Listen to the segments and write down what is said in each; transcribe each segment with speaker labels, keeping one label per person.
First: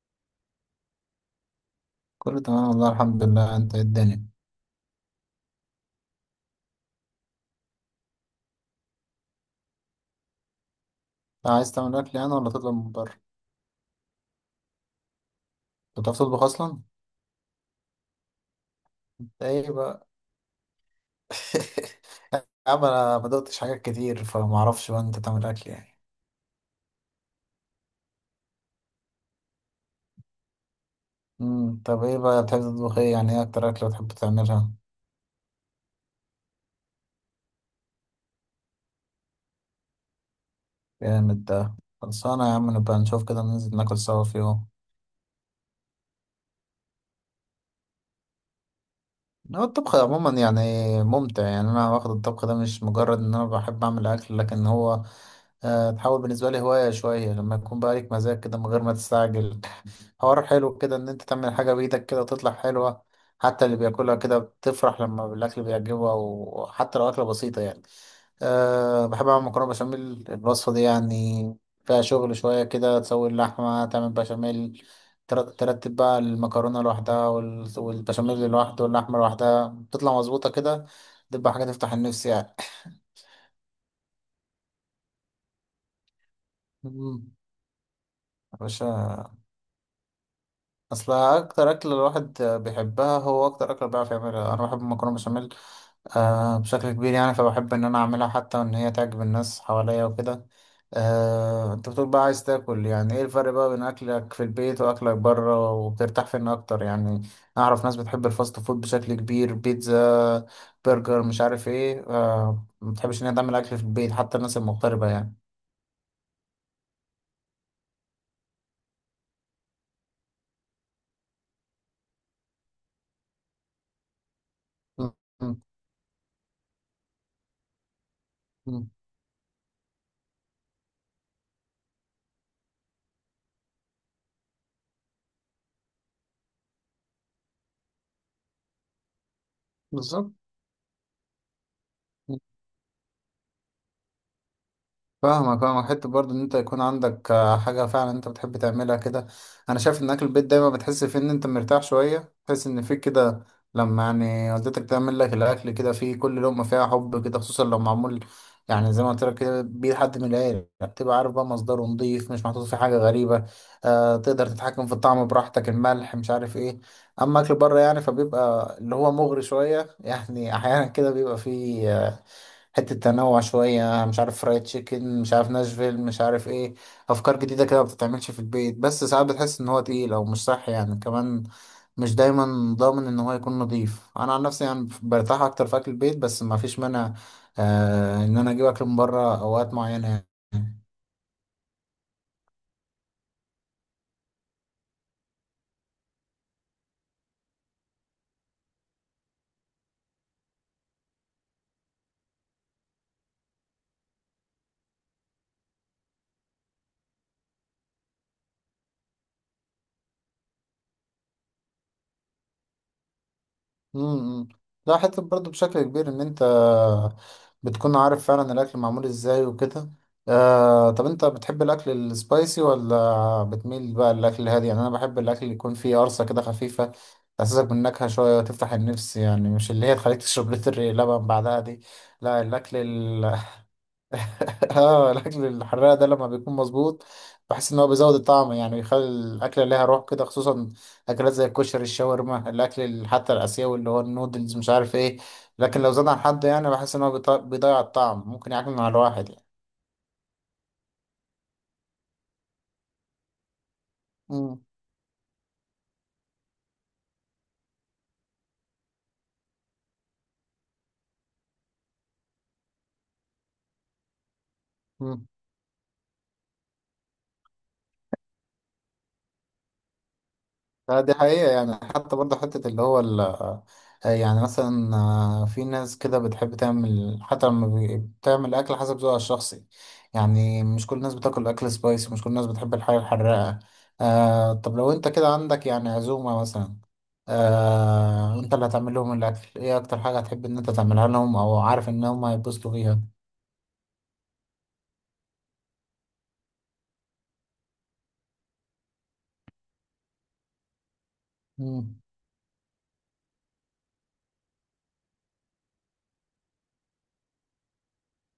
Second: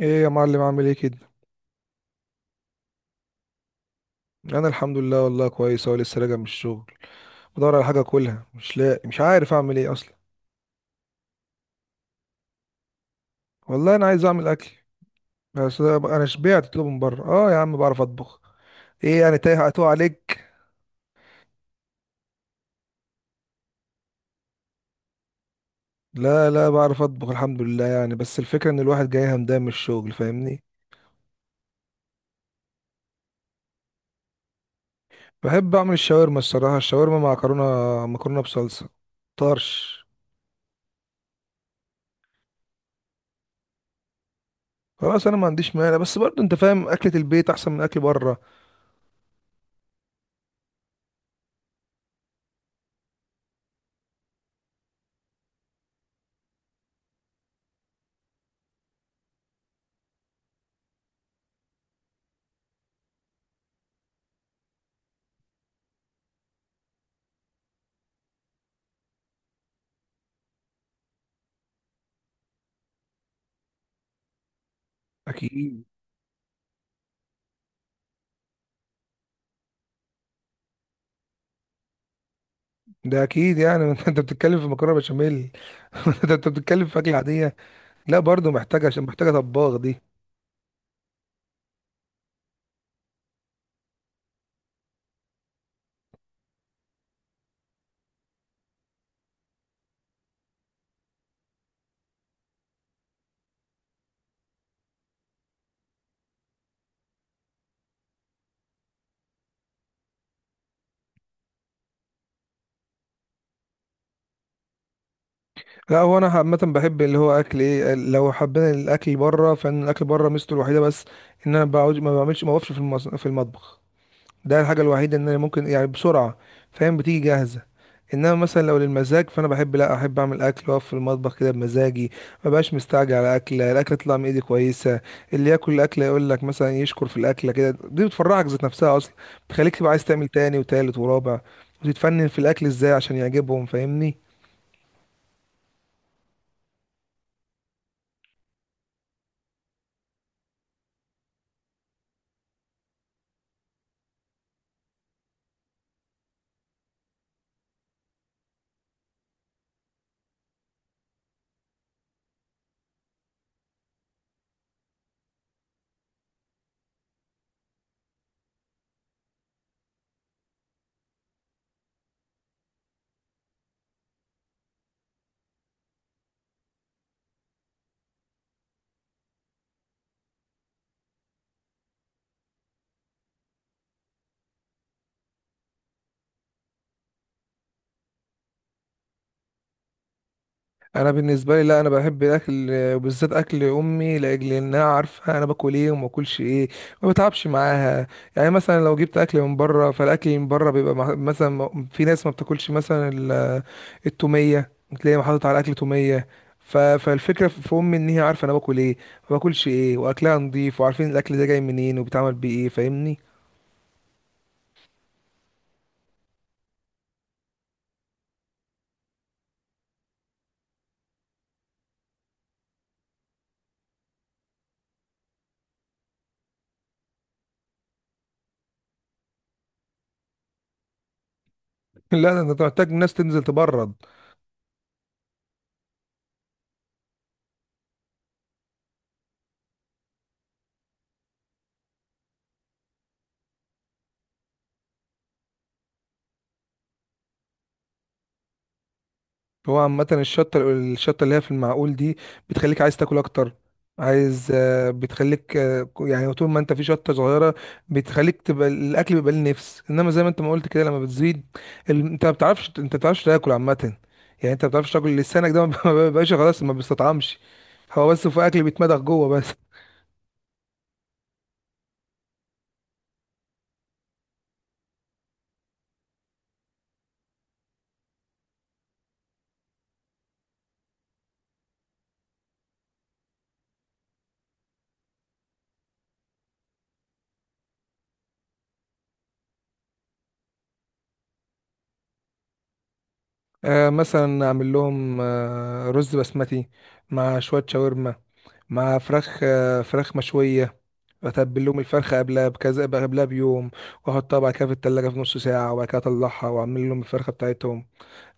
Speaker 1: ايه يا معلم، عامل ايه كده؟
Speaker 2: كله تمام والله الحمد لله. انت ايه الدنيا؟ انت
Speaker 1: انا الحمد لله، والله كويس اهو لسه راجع من الشغل. بدور على حاجه اكلها، مش لاقي، مش عارف اعمل ايه اصلا.
Speaker 2: عايز تعمل اكل يعني ولا تطلب من بره؟
Speaker 1: والله انا عايز اعمل اكل. بس
Speaker 2: انت بتعرف
Speaker 1: انا
Speaker 2: تطبخ
Speaker 1: شبعت
Speaker 2: اصلا؟
Speaker 1: اطلبه من بره. اه يا عم، بعرف اطبخ. ايه يعني،
Speaker 2: انت
Speaker 1: تايه
Speaker 2: ايه
Speaker 1: هتوه
Speaker 2: بقى؟
Speaker 1: عليك؟
Speaker 2: يا عم انا ما دقتش حاجات كتير فما اعرفش بقى انت تعمل اكل يعني.
Speaker 1: لا لا، بعرف اطبخ الحمد لله، يعني بس الفكره ان الواحد جاي همدان من الشغل فاهمني.
Speaker 2: طب ايه بقى بتحب تطبخ؟ ايه يعني ايه اكتر اكله بتحب تعملها؟
Speaker 1: بحب اعمل الشاورما، الصراحه الشاورما مع مكرونه، مكرونه بصلصه، طرش.
Speaker 2: جامد ده. خلصانه يا عم، نبقى نشوف كده، ننزل ناكل سوا في يوم.
Speaker 1: خلاص انا ما عنديش مانع، بس برضه انت فاهم اكله البيت احسن من اكل بره.
Speaker 2: هو الطبخ عموما يعني ممتع يعني، انا واخد الطبخ ده مش مجرد ان انا بحب اعمل اكل، لكن هو تحول بالنسبة لي هواية شوية، لما يكون بقى ليك مزاج كده من غير ما تستعجل. حوار حلو كده إن أنت تعمل حاجة بإيدك كده وتطلع حلوة. حتى اللي بياكلها كده بتفرح لما الأكل بيعجبه، أو حتى لو أكلة بسيطة يعني. بحب أعمل مكرونة بشاميل، الوصفة دي يعني فيها شغل شوية كده، تسوي اللحمة، تعمل بشاميل، تر-
Speaker 1: اكيد.
Speaker 2: ترتب بقى المكرونة لوحدها والبشاميل لوحده واللحمة لوحدها، بتطلع مظبوطة كده، تبقى حاجة تفتح النفس يعني.
Speaker 1: ده اكيد يعني انت بتتكلم في مكرونه بشاميل. ده انت بتتكلم في اكل
Speaker 2: مم.
Speaker 1: عاديه. لا برضه
Speaker 2: يا
Speaker 1: محتاجه، عشان محتاجه
Speaker 2: باشا.
Speaker 1: طباخ دي.
Speaker 2: اصل اكتر اكل الواحد بيحبها هو اكتر اكل بيعرف يعملها. انا بحب المكرونه بشاميل بشكل كبير يعني، فبحب ان انا اعملها، حتى ان هي تعجب الناس حواليا وكده. انت بتقول بقى عايز تاكل، يعني ايه الفرق بقى بين اكلك في البيت واكلك بره، وبترتاح فين اكتر يعني؟ اعرف ناس بتحب الفاست فود بشكل كبير، بيتزا، برجر، مش عارف ايه. ما بتحبش ان هي تعمل اكل في البيت، حتى الناس المغتربه يعني.
Speaker 1: لا، هو انا عامه بحب اللي هو اكل ايه، لو حبينا الاكل بره فان الاكل بره ميزته الوحيده بس ان انا بعوج ما بعملش ما بقفش في المطبخ. ده الحاجة
Speaker 2: م-
Speaker 1: الوحيدة ان انا
Speaker 2: م-
Speaker 1: ممكن يعني بسرعة. فاهم، بتيجي جاهزة. انما مثلا لو
Speaker 2: م.
Speaker 1: للمزاج فانا لا احب اعمل اكل واقف في المطبخ كده بمزاجي. ما بقاش مستعجل على اكله، الاكله تطلع من ايدي كويسه. اللي ياكل الاكله يقول لك مثلا يشكر في الاكله كده، دي بتفرحك ذات نفسها اصلا. بتخليك تبقى عايز تعمل
Speaker 2: بالظبط.
Speaker 1: تاني وتالت ورابع. وتتفنن في الاكل ازاي عشان يعجبهم، فاهمني.
Speaker 2: فاهمك. اه حته برضه ان انت يكون عندك حاجه فعلا انت بتحب تعملها كده. انا شايف ان اكل البيت دايما بتحس فيه ان انت مرتاح شويه، تحس ان فيك كده، لما يعني والدتك تعمل لك الاكل، كده فيه كل لقمه فيها حب كده، خصوصا لو معمول يعني زي ما قلت لك كده بيه حد من العيله، بتبقى عارف بقى مصدره نضيف، مش محطوط فيه حاجه غريبه. تقدر تتحكم في الطعم براحتك، الملح مش عارف ايه. اما اكل بره يعني فبيبقى اللي هو مغري شويه. يعني احيانا كده بيبقى فيه حتة تنوع شوية، مش عارف فرايد تشيكن، مش عارف ناشفيل، مش عارف ايه، أفكار جديدة كده ما بتتعملش في البيت. بس ساعات بتحس إن هو تقيل أو مش صح يعني كمان، مش دايما ضامن إن هو يكون نضيف. أنا عن نفسي يعني برتاح أكتر في أكل البيت، بس ما فيش مانع إن أنا أجيب أكل من بره أوقات معينة يعني.
Speaker 1: انا بالنسبه لي، لا انا بحب الاكل وبالذات اكل امي لاجل انها عارفه انا باكل ايه وما باكلش ايه. ما بتعبش معاها. يعني مثلا لو جبت اكل من بره، فالاكل من بره بيبقى مثلا في ناس ما بتاكلش مثلا التوميه. تلاقي حاطط على الاكل توميه. فالفكره في امي ان هي عارفه انا باكل ايه، ما باكلش ايه، واكلها نضيف وعارفين الاكل ده جاي منين وبيتعمل بايه فاهمني.
Speaker 2: امم ده حتة برضه بشكل كبير ان انت بتكون عارف فعلا الاكل معمول ازاي وكده. طب انت بتحب الاكل السبايسي ولا بتميل بقى للاكل الهادي؟ يعني انا بحب الاكل اللي يكون فيه قرصة كده خفيفة، تحسسك بالنكهة شوية وتفتح النفس يعني، مش اللي هي تخليك تشرب لتر لبن بعدها دي.
Speaker 1: لا ده
Speaker 2: لا
Speaker 1: انت
Speaker 2: الاكل.
Speaker 1: محتاج الناس تنزل تبرد.
Speaker 2: اه الاكل الحراق ده لما بيكون مظبوط بحس ان هو بيزود الطعم يعني، بيخلي الاكله ليها روح كده، خصوصا اكلات زي الكشري، الشاورما، حتى الاسيوي اللي هو النودلز، مش عارف ايه. لكن لو زاد عن حد يعني، بحس ان هو بيضيع الطعم، ممكن يعكنن على الواحد يعني.
Speaker 1: هو عامة الشطة الشطة اللي هي في المعقول دي بتخليك عايز تاكل أكتر. عايز آه، بتخليك يعني طول ما انت في شطة صغيرة بتخليك تبقى الأكل بيبقى ليه نفس، انما زي ما انت ما قلت كده لما بتزيد انت ما بتعرفش تاكل عامة. يعني انت ما بتعرفش تاكل،
Speaker 2: مم.
Speaker 1: لسانك ده ما بيبقاش خلاص، ما بيستطعمش. هو بس في أكل بيتمضغ جوه بس.
Speaker 2: لا دي حقيقة يعني، حتى برضه حتة اللي هو ال آه، يعني مثلا في ناس كده بتحب تعمل حتى لما بتعمل أكل حسب ذوقها الشخصي، يعني مش كل الناس بتاكل أكل سبايسي، مش كل الناس بتحب الحاجة الحراقة. طب لو أنت كده عندك يعني عزومة مثلا، أنت اللي هتعمل لهم الأكل، إيه أكتر حاجة هتحب إن أنت تعملها لهم أو عارف إن هم هيتبسطوا فيها؟
Speaker 1: مثلا أعمل لهم رز بسمتي مع شوية شاورما، مع فراخ مشوية. اتبل لهم
Speaker 2: مم.
Speaker 1: الفرخة قبلها بكذا، قبلها بيوم. واحطها بعد كده في التلاجة في نص ساعة، وبعد كده اطلعها واعمل لهم الفرخة بتاعتهم.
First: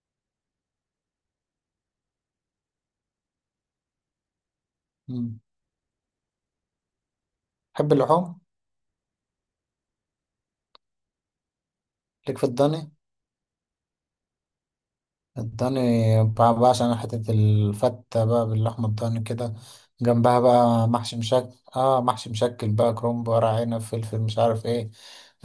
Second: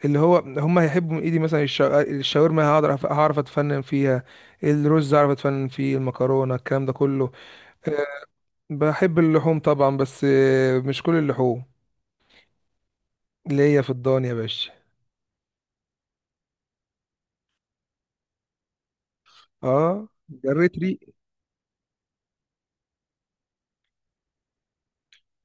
Speaker 1: اللي هو هم هيحبوا من ايدي، مثلا الشاورما هعرف اتفنن فيها. الرز هعرف
Speaker 2: مم.
Speaker 1: اتفنن فيه، المكرونة، الكلام ده كله.
Speaker 2: تحب
Speaker 1: آه،
Speaker 2: اللحوم؟
Speaker 1: بحب اللحوم طبعا، بس مش كل اللحوم.
Speaker 2: ليك في الضاني؟
Speaker 1: اللي هي في الضان يا باشا.
Speaker 2: الضاني بقى عشان حتة الفتة بقى باللحمة الضاني كده،
Speaker 1: اه،
Speaker 2: جنبها
Speaker 1: جريت
Speaker 2: بقى
Speaker 1: ريق.
Speaker 2: محشي مشكل. اه محشي مشكل بقى كرنب، ورق عنب، فلفل، مش عارف ايه.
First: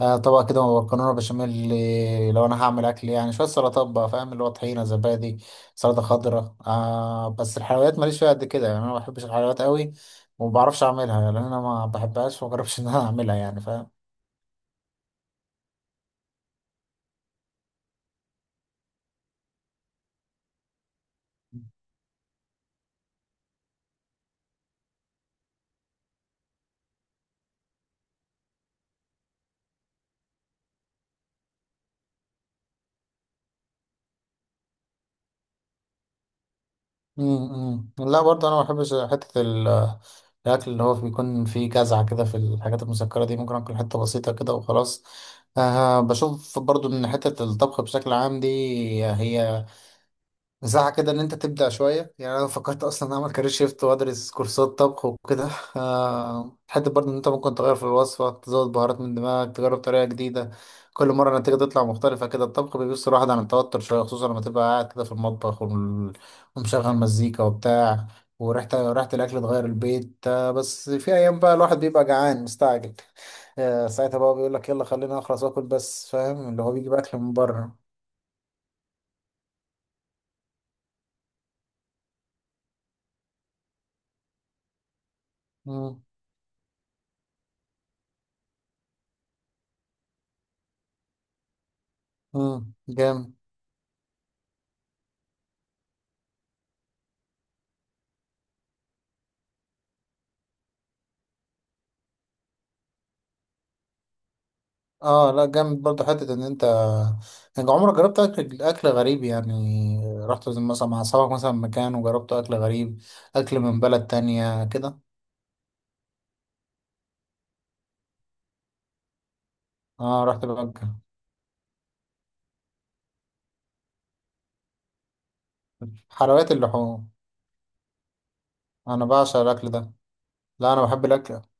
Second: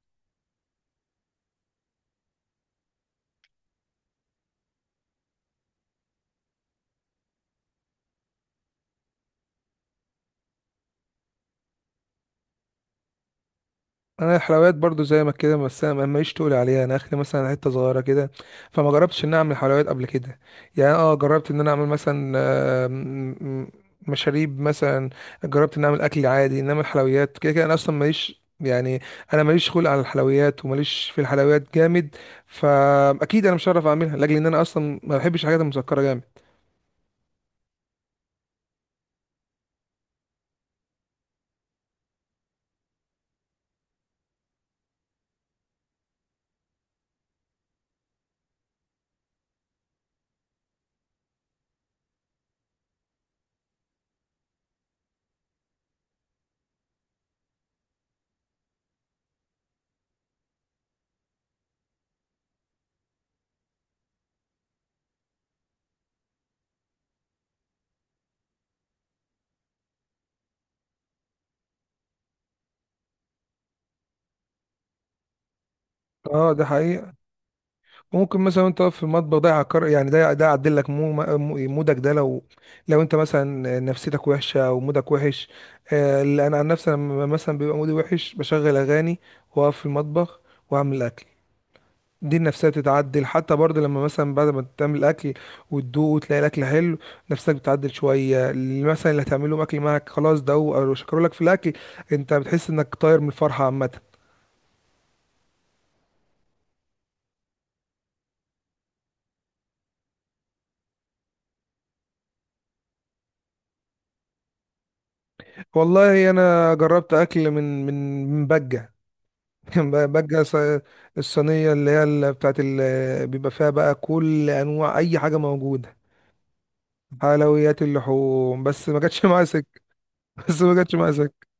Speaker 2: طبق كده مكرونة بشاميل، لو انا هعمل اكل يعني شوية سلطات بقى فاهم، اللي هو طحينة، زبادي، سلطة خضراء. بس الحلويات ماليش فيها قد كده يعني، انا ما بحبش الحلويات قوي وما بعرفش اعملها يعني، انا ما بحبهاش وما جربش ان انا اعملها يعني فاهم.
Speaker 1: انا الحلويات برضو زي ما كده، بس انا ماليش تقول عليها انا اخلي مثلا حته صغيره كده. فما جربتش ان اعمل حلويات قبل كده. يعني جربت ان انا اعمل مثلا م- مشاريب مثلا. جربت ان اعمل اكل عادي، انما الحلويات كده كده انا اصلا ماليش يعني. انا ماليش خلق على الحلويات، وماليش في الحلويات جامد. فاكيد انا مش هعرف اعملها، لاجل ان انا اصلا ما بحبش الحاجات المسكره جامد.
Speaker 2: لا برضه انا ما بحبش حته الاكل اللي هو بيكون فيه جزعه كده في الحاجات المسكره دي، ممكن اكل حته بسيطه كده وخلاص. بشوف برضه ان حته الطبخ بشكل عام دي، هي مساحة كده إن أنت تبدع شوية يعني، أنا فكرت أصلا أعمل كارير شيفت وأدرس كورسات طبخ وكده. حتى برضه إن أنت ممكن تغير في الوصفة، تزود بهارات من دماغك، تجرب طريقة جديدة، كل مرة النتيجة تطلع مختلفة كده. الطبخ بيبص الواحد عن التوتر شوية، خصوصا لما تبقى قاعد كده في المطبخ ومشغل مزيكا وبتاع، وريحة ريحة الأكل تغير البيت. بس في أيام بقى الواحد بيبقى جعان مستعجل، ساعتها بقى بيقول لك يلا خلينا أخلص وآكل بس، فاهم
Speaker 1: اه
Speaker 2: اللي
Speaker 1: ده
Speaker 2: هو بيجيب
Speaker 1: حقيقه.
Speaker 2: أكل من بره.
Speaker 1: ممكن مثلا انت واقف في المطبخ ده يعكر، يعني ده يعدل لك مودك ده لو انت مثلا نفسيتك وحشه او مودك وحش.
Speaker 2: مم،
Speaker 1: لا، انا عن نفسي لما مثلا بيبقى مودي وحش بشغل اغاني، واقف في المطبخ، واعمل اكل. دي النفسيه
Speaker 2: مم،
Speaker 1: بتتعدل،
Speaker 2: جامد.
Speaker 1: حتى برضه لما مثلا بعد ما تعمل اكل وتدوق وتلاقي الاكل حلو، نفسك بتتعدل شويه. اللي مثلا اللي هتعمله اكل معاك خلاص ده هو، او شكروا لك في الاكل، انت بتحس انك طاير من الفرحه عامه.
Speaker 2: اه لا جامد برضه حتة ان انت، يعني عمرك جربت اكل غريب يعني، رحت زي مثلا مع اصحابك مثلا مكان وجربت اكل غريب، اكل من بلد تانية كده؟
Speaker 1: والله انا جربت اكل من بجه.
Speaker 2: اه رحت
Speaker 1: بقى
Speaker 2: بقى.
Speaker 1: الصينية، اللي هي اللي بتاعت بيبقى فيها بقى كل أنواع أي حاجة موجودة.
Speaker 2: حلويات اللحوم.
Speaker 1: حلويات اللحوم، بس ما
Speaker 2: انا
Speaker 1: جاتش
Speaker 2: بعشق
Speaker 1: معايا
Speaker 2: الاكل
Speaker 1: سكة.
Speaker 2: ده.
Speaker 1: بس
Speaker 2: لا
Speaker 1: ما
Speaker 2: انا
Speaker 1: جاتش
Speaker 2: بحب
Speaker 1: معايا
Speaker 2: الاكل.
Speaker 1: سكة.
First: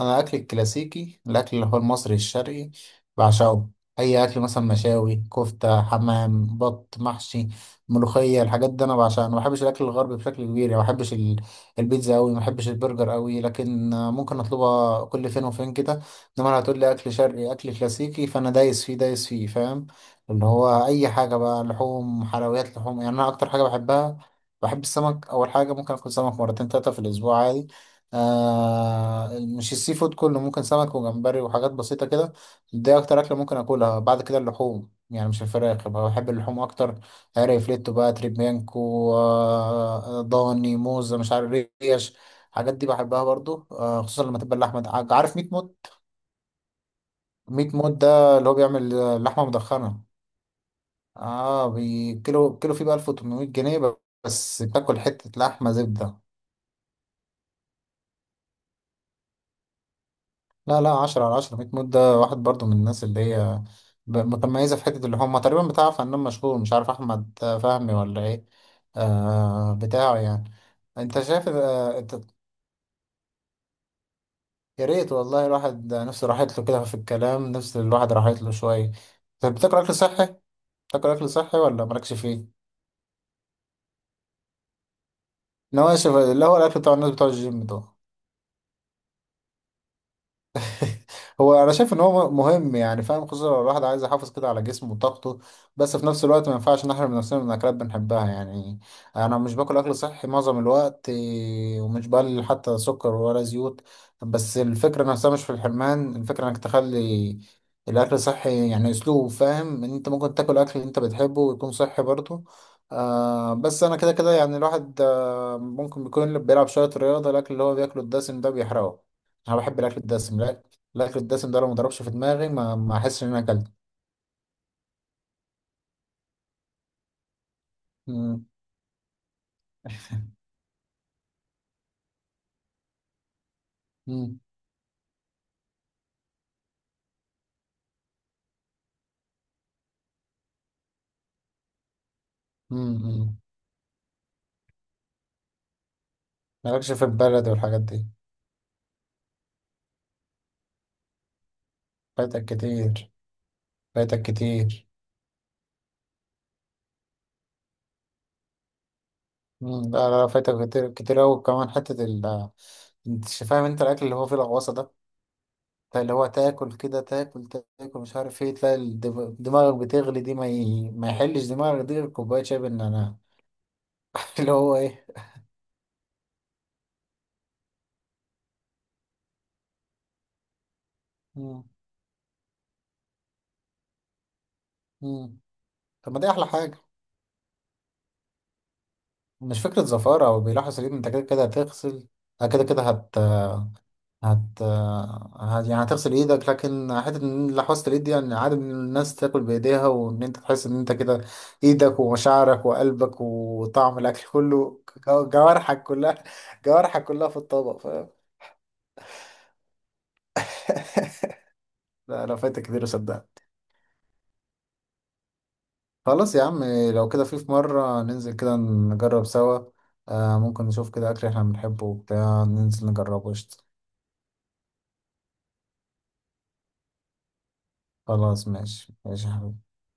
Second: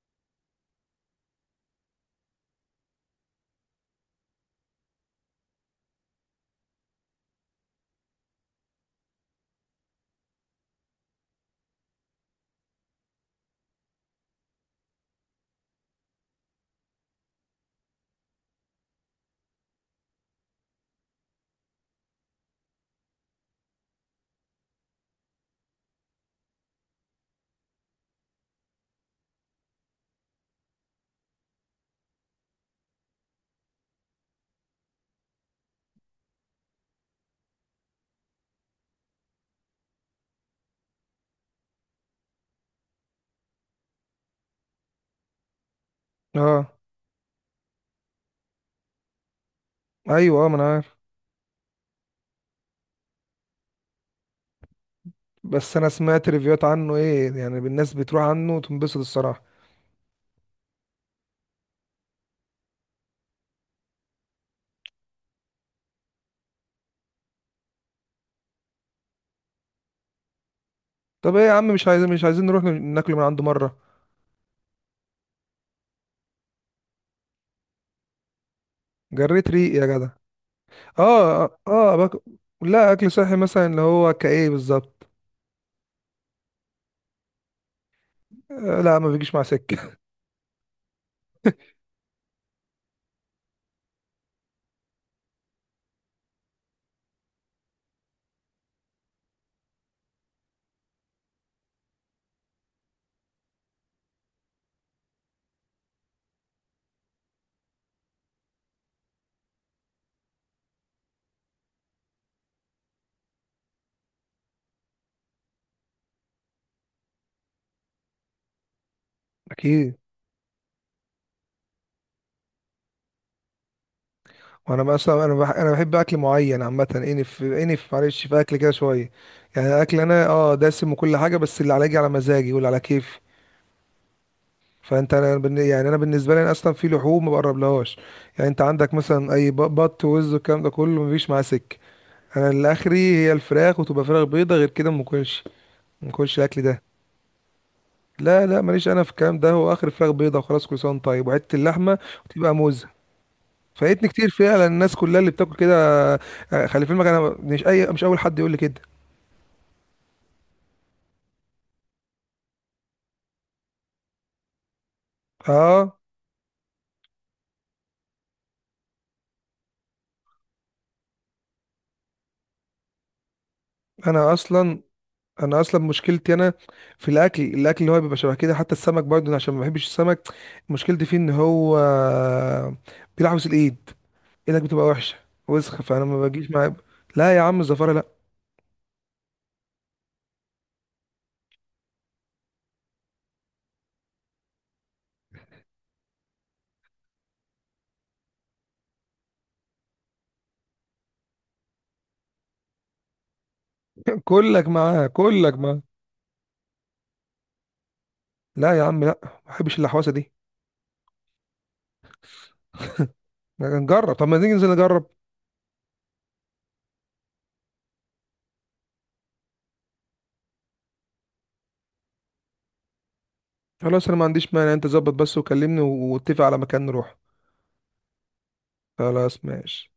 Speaker 2: انا اكلي الكلاسيكي، الاكل اللي هو المصري الشرقي، بعشقه. اي اكل مثلا مشاوي، كفته، حمام، بط، محشي، ملوخيه، الحاجات دي انا بعشقها. انا ما بحبش الاكل الغربي بشكل كبير يعني، ما بحبش البيتزا قوي، ما بحبش البرجر قوي، لكن ممكن اطلبها كل فين وفين كده. انما لو هتقول لي اكل شرقي اكل كلاسيكي، فانا دايس فيه دايس فيه فاهم، اللي هو اي حاجه بقى، لحوم، حلويات، لحوم يعني، انا اكتر حاجه بحبها. بحب السمك اول حاجه، ممكن اكل سمك مرتين تلاته في الاسبوع عادي. مش السي فود كله، ممكن سمك وجمبري وحاجات بسيطة كده. دي أكتر أكلة ممكن أكلها. بعد كده اللحوم يعني، مش الفراخ بقى، بحب اللحوم أكتر. عارف فليتو بقى، تريبيانكو، ضاني، موزة، مش عارف، ريش، الحاجات دي بحبها برضو، خصوصا لما تبقى اللحمة عارف ميت موت.
Speaker 1: اه،
Speaker 2: ميت موت ده اللي هو بيعمل لحمة مدخنة.
Speaker 1: أيوه، ما أنا عارف.
Speaker 2: اه كيلو كيلو فيه بقى 1800 جنيه، بس تاكل حتة لحمة
Speaker 1: بس أنا
Speaker 2: زبدة.
Speaker 1: سمعت ريفيوهات عنه، إيه يعني الناس بتروح عنه وتنبسط الصراحة.
Speaker 2: لا لا 10/10، 100 مود. ده واحد برضو من الناس اللي هي متميزة في حتة، اللي هم تقريبا بتاع فنان مشهور، مش عارف أحمد فهمي ولا إيه، بتاعه يعني. أنت
Speaker 1: طب إيه
Speaker 2: شايف
Speaker 1: يا عم، مش عايزين مش عايزين نروح ناكل من عنده مرة؟
Speaker 2: يا ريت والله، الواحد نفسه راحت له كده في الكلام، نفس الواحد راحت له شوية.
Speaker 1: جريت
Speaker 2: طب
Speaker 1: ريق
Speaker 2: بتاكل
Speaker 1: يا
Speaker 2: أكل
Speaker 1: جدع.
Speaker 2: صحي؟ بتاكل أكل
Speaker 1: اه،
Speaker 2: صحي
Speaker 1: اه،
Speaker 2: ولا مالكش فيه؟
Speaker 1: لا أكل صحي مثلا اللي هو كإيه بالظبط.
Speaker 2: نواشف اللي هو الأكل بتاع الناس بتوع الجيم دول.
Speaker 1: لا ما بيجيش مع سكة.
Speaker 2: هو انا شايف ان هو مهم يعني فاهم، خصوصا لو الواحد عايز يحافظ كده على جسمه وطاقته، بس في نفس الوقت ما ينفعش نحرم نفسنا من اكلات بنحبها يعني. انا مش باكل اكل صحي معظم الوقت إيه، ومش بقلل حتى سكر ولا زيوت. بس الفكره نفسها مش في الحرمان، الفكره انك تخلي الاكل صحي يعني اسلوب، فاهم ان انت ممكن تاكل اكل انت بتحبه ويكون صحي برضه. بس انا كده كده يعني الواحد ممكن بيكون اللي بيلعب شويه رياضه، الاكل اللي هو بياكله الدسم ده بيحرقه. انا بحب
Speaker 1: أكيد.
Speaker 2: الاكل الدسم. الاكل الدسم ده لو ما ضربش في دماغي ما احسش ان انا اكلت.
Speaker 1: وانا مثلا انا بحب اكل معين عامه، انف انف معلش، في
Speaker 2: مم،
Speaker 1: اكل كده شويه. يعني اكل انا دسم وكل حاجه، بس اللي على يجي على مزاجي واللي على كيفي.
Speaker 2: مم،
Speaker 1: فانت يعني انا بالنسبه لي اصلا في لحوم ما بقربلهاش. يعني انت عندك مثلا بط ووز والكلام ده كله مفيش معاه سكه. انا اللي
Speaker 2: مم،
Speaker 1: اخري هي
Speaker 2: مم.
Speaker 1: الفراخ، وتبقى فراخ بيضه، غير كده ما باكلش. ما باكلش الاكل ده.
Speaker 2: مالكش في البلد والحاجات دي؟
Speaker 1: لا لا ماليش انا في الكلام ده، هو اخر فراخ بيضه وخلاص، كل سنه وأنت طيب، وحته اللحمه
Speaker 2: فايتك
Speaker 1: وتبقى موزه.
Speaker 2: كتير.
Speaker 1: فايتني
Speaker 2: فايتك
Speaker 1: كتير فعلا،
Speaker 2: كتير.
Speaker 1: الناس كلها اللي بتاكل كده. خلي في علمك انا مش اي مش اول حد يقول لي كده.
Speaker 2: مم، لا لا فايتك كتير كتير أوي كمان. حتة ال انت فاهم، انت الاكل اللي هو فيه الغوصة ده،
Speaker 1: اه،
Speaker 2: بتاع اللي هو تاكل كده، تاكل تاكل مش عارف ايه، تلاقي دماغك بتغلي دي، ما يحلش دماغك دي غير كوباية شاي بالنعناع.
Speaker 1: انا
Speaker 2: اللي هو
Speaker 1: اصلا
Speaker 2: ايه.
Speaker 1: انا اصلا مشكلتي انا في الاكل، الاكل اللي هو بيبقى شبه كده، حتى السمك برضه أنا عشان ما بحبش السمك. مشكلتي فيه ان
Speaker 2: مم،
Speaker 1: هو بيلعبس الايد، ايدك بتبقى وحشه،
Speaker 2: مم.
Speaker 1: وسخه، فانا
Speaker 2: طب ما
Speaker 1: ما
Speaker 2: دي احلى
Speaker 1: بجيش معاه.
Speaker 2: حاجة.
Speaker 1: لا يا عم، الزفاره لا.
Speaker 2: مش فكرة زفارة، او بيلاحظ ان انت كده كده هتغسل، كده كده. هت... يعني هتغسل ايدك، لكن حتة ان لحوسة الايد دي يعني عادة ان الناس تاكل بايديها، وان انت تحس ان انت كده ايدك ومشاعرك وقلبك وطعم الاكل
Speaker 1: كلك
Speaker 2: كله،
Speaker 1: معاه،
Speaker 2: جو-
Speaker 1: كلك معاه.
Speaker 2: جوارحك كلها، جوارحك كلها في الطبق فاهم.
Speaker 1: لا يا عم، لا ما بحبش اللحوسه دي.
Speaker 2: لا لا فايتك كتير صدق.
Speaker 1: نجرب، طب ما نيجي ننزل نجرب.
Speaker 2: خلاص يا عم، لو كده في مرة ننزل كده نجرب سوا. ممكن نشوف كده اكل احنا بنحبه وبتاع، ننزل نجربه. قشطة.
Speaker 1: خلاص انا ما عنديش مانع، انت ظبط بس وكلمني واتفق على مكان نروح.
Speaker 2: خلاص ماشي ماشي يا
Speaker 1: خلاص
Speaker 2: حبيبي.
Speaker 1: ماشي.